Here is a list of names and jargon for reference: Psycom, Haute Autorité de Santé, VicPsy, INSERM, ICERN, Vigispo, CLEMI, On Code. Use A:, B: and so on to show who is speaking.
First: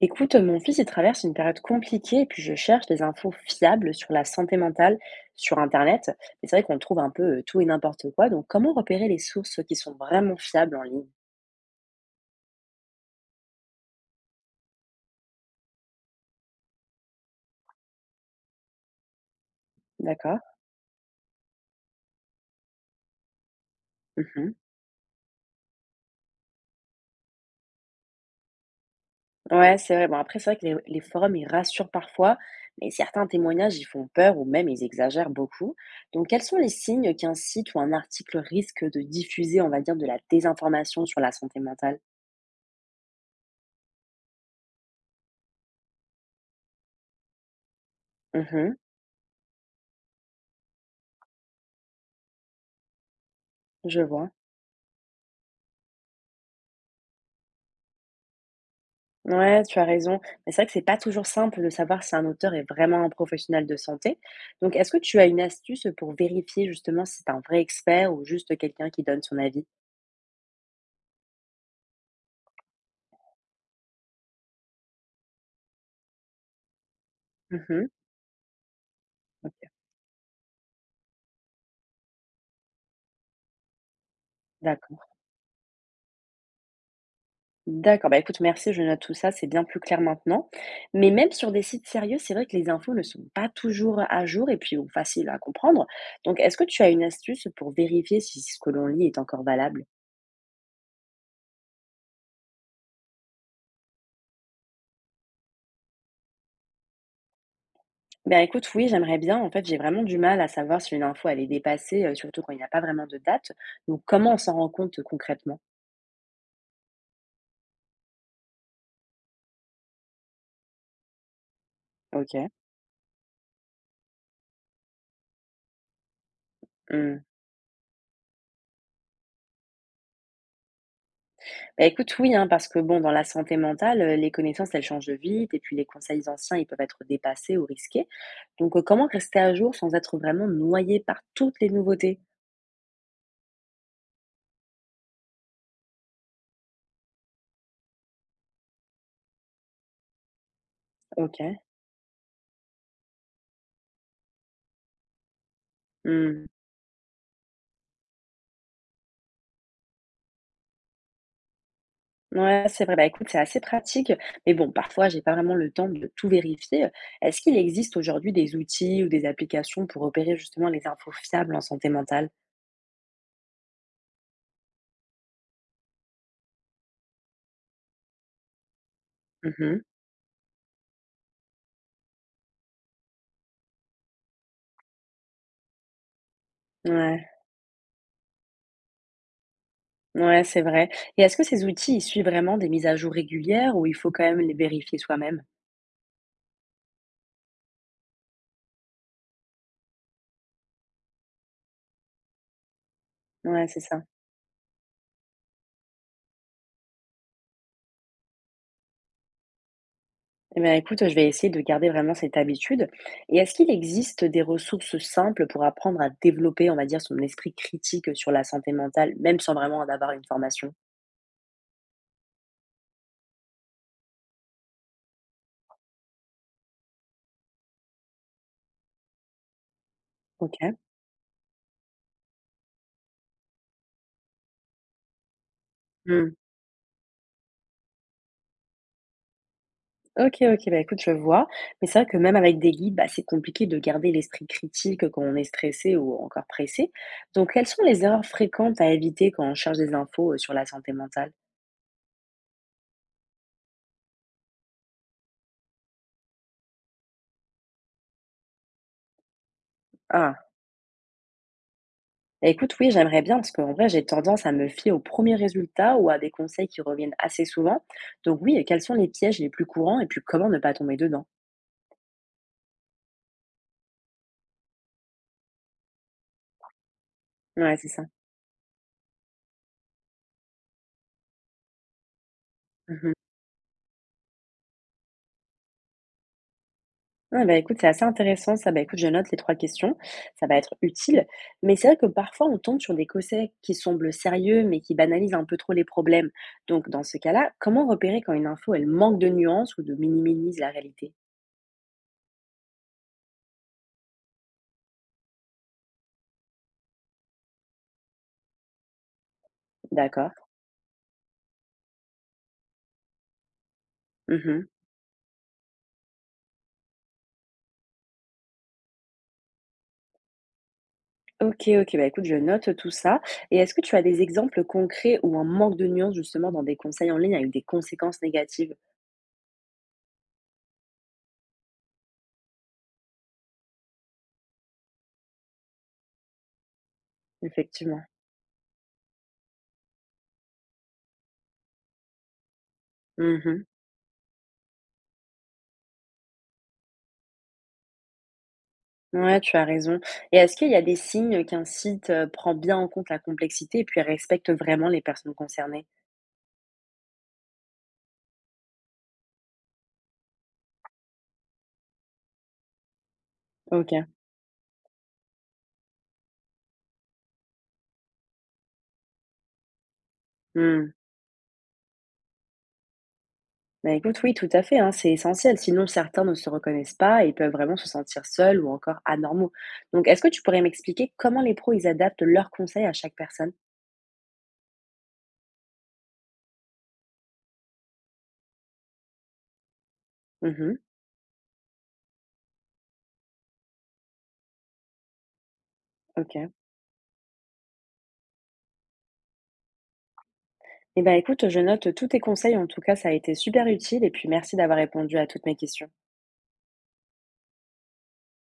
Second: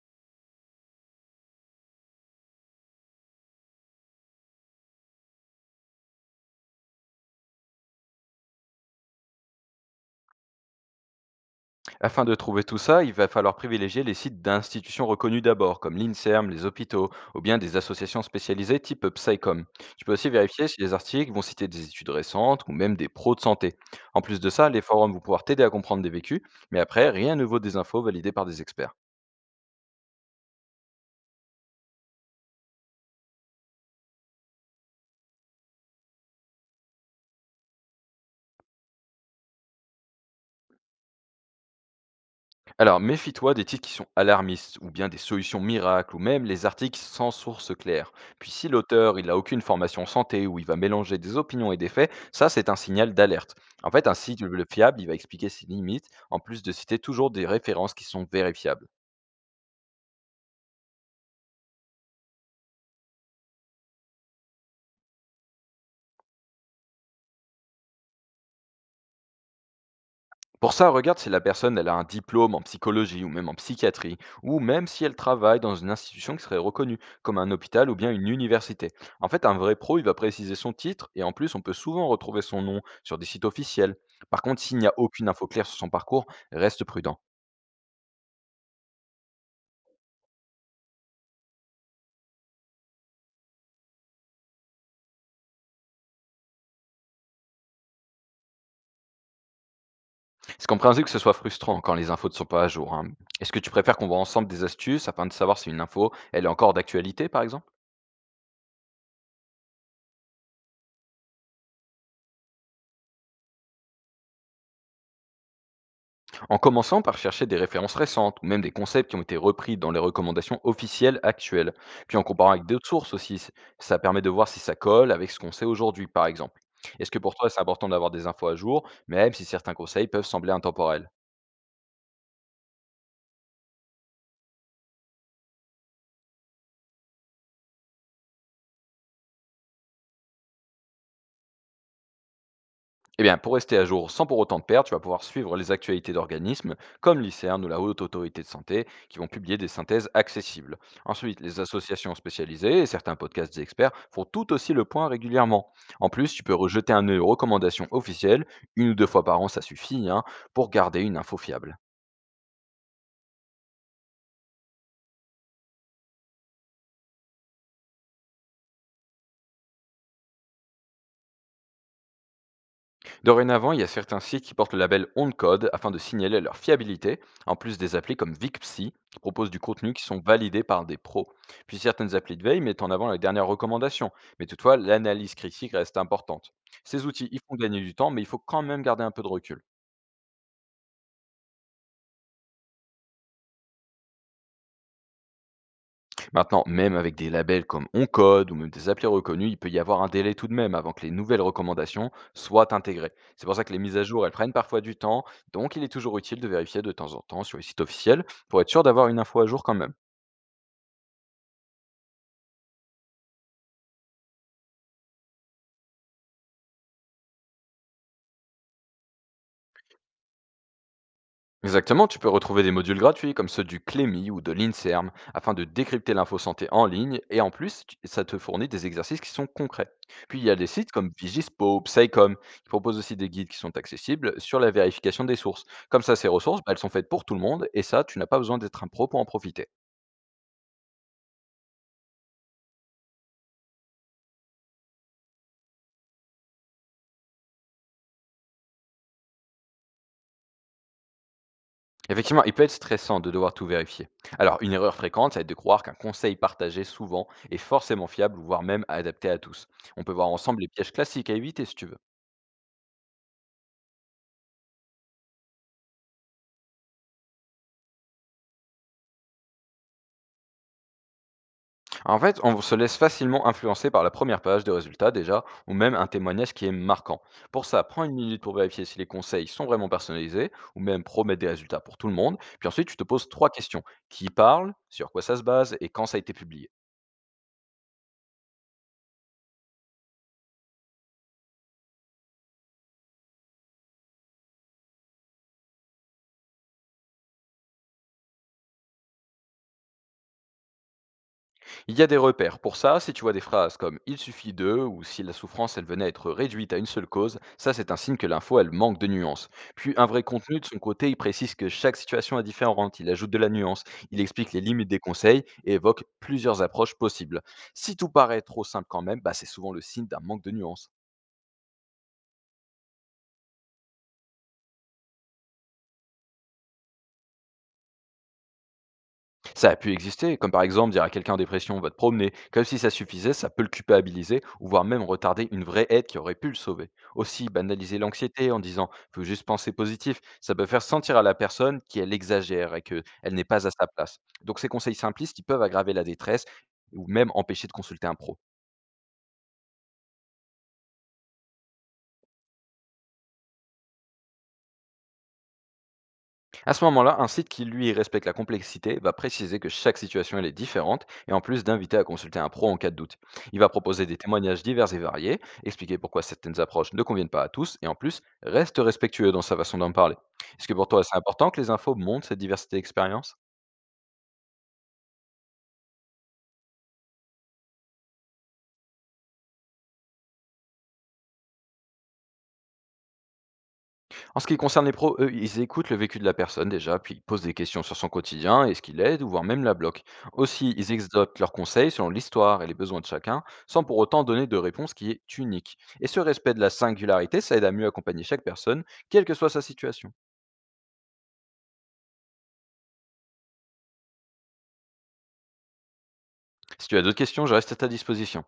A: Écoute, mon fils, il traverse une période compliquée et puis je cherche des infos fiables sur la santé mentale sur Internet. Mais c'est vrai qu'on trouve un peu tout et n'importe quoi. Donc, comment repérer les sources qui sont vraiment fiables en ligne?
B: Afin de trouver tout ça, il va falloir privilégier les sites d'institutions reconnues d'abord, comme l'INSERM, les hôpitaux, ou bien des associations spécialisées type Psycom. Tu peux aussi
A: D'accord?
B: vérifier si les articles vont citer des études récentes ou même des pros de santé. En plus de
A: Mhm.
B: ça, les forums vont pouvoir t'aider à comprendre des vécus, mais après, rien ne vaut des infos validées par des experts.
A: Ouais, c'est vrai. Bon, après, c'est vrai que les forums, ils rassurent parfois, mais certains témoignages, ils font peur ou même ils exagèrent beaucoup. Donc, quels sont les signes qu'un site ou un article risque de diffuser, on va dire, de la désinformation sur la santé mentale?
B: Alors, méfie-toi des titres qui sont alarmistes, ou bien des solutions miracles, ou même les articles sans source claire. Puis si
A: Mhm,
B: l'auteur, il n'a aucune formation santé, ou il va mélanger des opinions et des faits, ça c'est un signal d'alerte. En
A: je
B: fait, un
A: vois.
B: site fiable, il va expliquer ses limites, en plus de citer toujours des références qui sont vérifiables.
A: Ouais, tu as raison. Mais c'est vrai que c'est pas toujours simple de savoir si un auteur est vraiment un professionnel de santé. Donc, est-ce que tu as une astuce pour vérifier justement si c'est un vrai expert ou juste quelqu'un qui donne son avis?
B: Pour ça, regarde si la personne elle a un diplôme en psychologie ou même en psychiatrie, ou même si elle travaille dans une institution qui serait reconnue, comme un
A: Mhm.
B: hôpital ou bien une université. En fait,
A: Ok,
B: un vrai pro, il va préciser son titre, et en plus, on peut souvent retrouver son nom sur des sites officiels. Par contre, s'il n'y a
A: d'accord.
B: aucune info claire sur son parcours, reste prudent.
A: D'accord. Bah écoute, merci, je note tout ça, c'est bien plus clair maintenant. Mais même sur des sites sérieux, c'est vrai que les infos ne sont pas toujours à jour et puis ou faciles à comprendre. Donc, est-ce que tu as une astuce pour vérifier si ce que l'on lit est encore valable?
B: C'est compréhensible que ce soit frustrant quand les infos ne sont pas à jour, hein. Est-ce que tu préfères qu'on voit ensemble des astuces afin de savoir si une info, elle est encore d'actualité, par exemple?
A: Ben écoute, oui, j'aimerais bien. En fait, j'ai vraiment du mal à savoir si une info, elle est dépassée, surtout quand il n'y a pas vraiment de date. Donc, comment on s'en rend compte concrètement?
B: En commençant par chercher des références récentes ou même des concepts qui ont été repris dans les recommandations officielles actuelles, puis en
A: Ok.
B: comparant avec d'autres sources aussi, ça permet de voir si ça colle avec ce qu'on sait aujourd'hui par exemple. Est-ce que
A: Hmm.
B: pour toi c'est important d'avoir des infos à jour, même si certains conseils peuvent sembler intemporels?
A: Ben écoute, oui, hein, parce que bon, dans la santé mentale, les connaissances, elles changent vite, et puis les conseils anciens, ils peuvent être dépassés ou risqués. Donc, comment rester à jour sans être vraiment noyé par toutes les nouveautés?
B: Eh bien, pour rester à jour sans pour autant te perdre, tu vas pouvoir suivre les actualités d'organismes comme l'ICERN ou la Haute Autorité de Santé qui vont publier des synthèses accessibles.
A: Ok.
B: Ensuite, les associations spécialisées et certains podcasts des experts font tout aussi le point régulièrement. En plus, tu
A: Hmm.
B: peux rejeter un œil aux recommandations officielles, une ou deux fois par an, ça suffit, hein, pour garder une info fiable.
A: Ouais, c'est vrai. Bah, écoute, c'est assez pratique. Mais bon, parfois, j'ai pas vraiment le temps de tout vérifier. Est-ce qu'il existe aujourd'hui des outils ou des applications pour repérer justement les infos fiables en santé mentale?
B: Dorénavant, il y a certains sites qui portent le label On Code afin de signaler leur fiabilité, en plus des applis comme VicPsy qui proposent du
A: Mhm.
B: contenu qui sont validés par des pros. Puis certaines applis de veille mettent en avant les dernières recommandations, mais toutefois l'analyse critique reste importante. Ces
A: Ouais,
B: outils, ils font gagner du temps, mais il faut quand même garder un peu de recul.
A: ouais, c'est vrai. Et est-ce que ces outils, ils suivent vraiment des mises à jour régulières ou il faut quand même les vérifier soi-même?
B: Maintenant, même avec des labels comme Oncode ou même des applis reconnus, il peut y avoir un délai tout de même avant que les nouvelles recommandations soient intégrées. C'est pour ça
A: Ouais,
B: que les
A: c'est
B: mises
A: ça.
B: à jour, elles prennent parfois du temps, donc il est toujours utile de vérifier de temps en temps sur les sites officiels pour être sûr d'avoir une info à jour quand même.
A: Eh bien, écoute, je vais essayer de garder vraiment cette habitude. Et est-ce qu'il existe des ressources simples pour apprendre à développer, on va dire, son esprit critique sur la santé mentale, même sans vraiment en avoir une formation?
B: Exactement, tu peux retrouver des modules gratuits comme ceux du CLEMI ou de l'INSERM afin de décrypter l'info santé en ligne et en plus, ça te fournit des exercices qui sont concrets. Puis il y
A: Ok.
B: a des sites comme Vigispo ou Psycom qui proposent aussi des guides qui sont accessibles sur la vérification des sources. Comme ça, ces ressources, bah, elles sont faites pour tout le monde et ça, tu n'as pas besoin d'être un pro pour en profiter.
A: OK, OK, bah, écoute, je vois. Mais c'est vrai que même avec des guides, bah, c'est compliqué de garder l'esprit critique quand on est stressé ou encore pressé. Donc, quelles sont les erreurs fréquentes à éviter quand on cherche des infos sur la santé mentale?
B: Effectivement, il peut être stressant de devoir tout vérifier. Alors, une erreur fréquente, ça va être de croire qu'un conseil partagé souvent est forcément fiable, voire même adapté à tous. On peut voir
A: Ah,
B: ensemble les pièges classiques à éviter si tu veux.
A: bah, écoute, oui, j'aimerais bien, parce qu'en vrai, j'ai tendance à me fier aux premiers résultats ou à des conseils qui reviennent assez souvent. Donc oui, et quels sont les pièges les plus courants et puis comment ne pas tomber dedans?
B: En fait, on se laisse facilement influencer par la première page des résultats déjà, ou même un témoignage qui est marquant. Pour
A: Ouais,
B: ça,
A: c'est ça.
B: prends une minute pour vérifier si les conseils sont vraiment personnalisés, ou même promettent des résultats pour tout le monde. Puis ensuite, tu te poses trois questions. Qui parle, sur quoi ça se base, et quand ça a été publié.
A: Ouais, bah, écoute, c'est assez intéressant ça. Bah, écoute, je note les 3 questions, ça va être utile. Mais c'est vrai que parfois on tombe sur des conseils qui semblent sérieux, mais qui banalisent un peu trop les problèmes. Donc dans ce cas-là, comment repérer quand une info, elle manque de nuances ou de minimise la réalité?
B: Il y a des repères. Pour ça, si tu vois des phrases comme « il suffit de » ou si la souffrance elle venait à être réduite à une seule cause, ça c'est un signe que l'info elle manque de nuance. Puis un vrai
A: D'accord.
B: contenu de son côté, il précise que chaque situation est différente, il ajoute de la nuance, il explique les
A: Mhm.
B: limites des conseils et évoque plusieurs approches possibles. Si tout paraît trop simple quand même, bah, c'est souvent le signe d'un manque de nuance.
A: Ok, ok, bah écoute, je note tout ça. Et est-ce que tu as des exemples concrets où un manque de nuances justement dans des conseils en ligne avec des conséquences négatives?
B: Ça a pu exister, comme par exemple dire à quelqu'un en dépression « va te promener », comme si ça suffisait, ça peut le culpabiliser, ou voire même retarder une vraie aide qui aurait pu le sauver. Aussi, banaliser
A: Effectivement.
B: l'anxiété en disant « faut juste penser positif », ça peut faire sentir à la personne qu'elle exagère et qu'elle n'est
A: Mhm.
B: pas à sa place. Donc ces conseils simplistes qui peuvent aggraver la détresse ou même empêcher de consulter un pro.
A: Ouais, tu as raison. Et est-ce qu'il y a des signes qu'un site prend bien en compte la complexité et puis respecte vraiment les personnes concernées?
B: À ce moment-là, un site qui, lui, respecte la complexité va préciser que chaque situation elle est différente et en plus d'inviter à consulter un pro en cas de doute. Il va
A: Ok.
B: proposer des témoignages divers et variés, expliquer pourquoi certaines approches ne conviennent pas à tous et en plus reste respectueux dans sa façon d'en parler. Est-ce que pour
A: Hmm.
B: toi c'est important que les infos montrent cette diversité d'expérience?
A: Bah écoute, oui, tout à fait, hein, c'est essentiel. Sinon, certains ne se reconnaissent pas et peuvent vraiment se sentir seuls ou encore anormaux. Donc, est-ce que tu pourrais m'expliquer comment les pros, ils adaptent leurs conseils à chaque personne?
B: En ce qui concerne les pros, eux, ils écoutent le vécu de la personne déjà, puis ils posent des questions sur son quotidien et ce qui l'aide, ou voire même la bloque. Aussi,
A: Mhm,
B: ils exotent leurs conseils selon l'histoire et les besoins de chacun, sans pour autant donner de réponse qui est unique. Et ce
A: ok.
B: respect de la singularité, ça aide à mieux accompagner chaque personne, quelle que soit sa situation.
A: Eh ben écoute, je note tous tes conseils. En tout cas, ça a été super utile et puis merci d'avoir répondu à toutes mes questions.
B: Si tu as d'autres questions, je reste à ta disposition.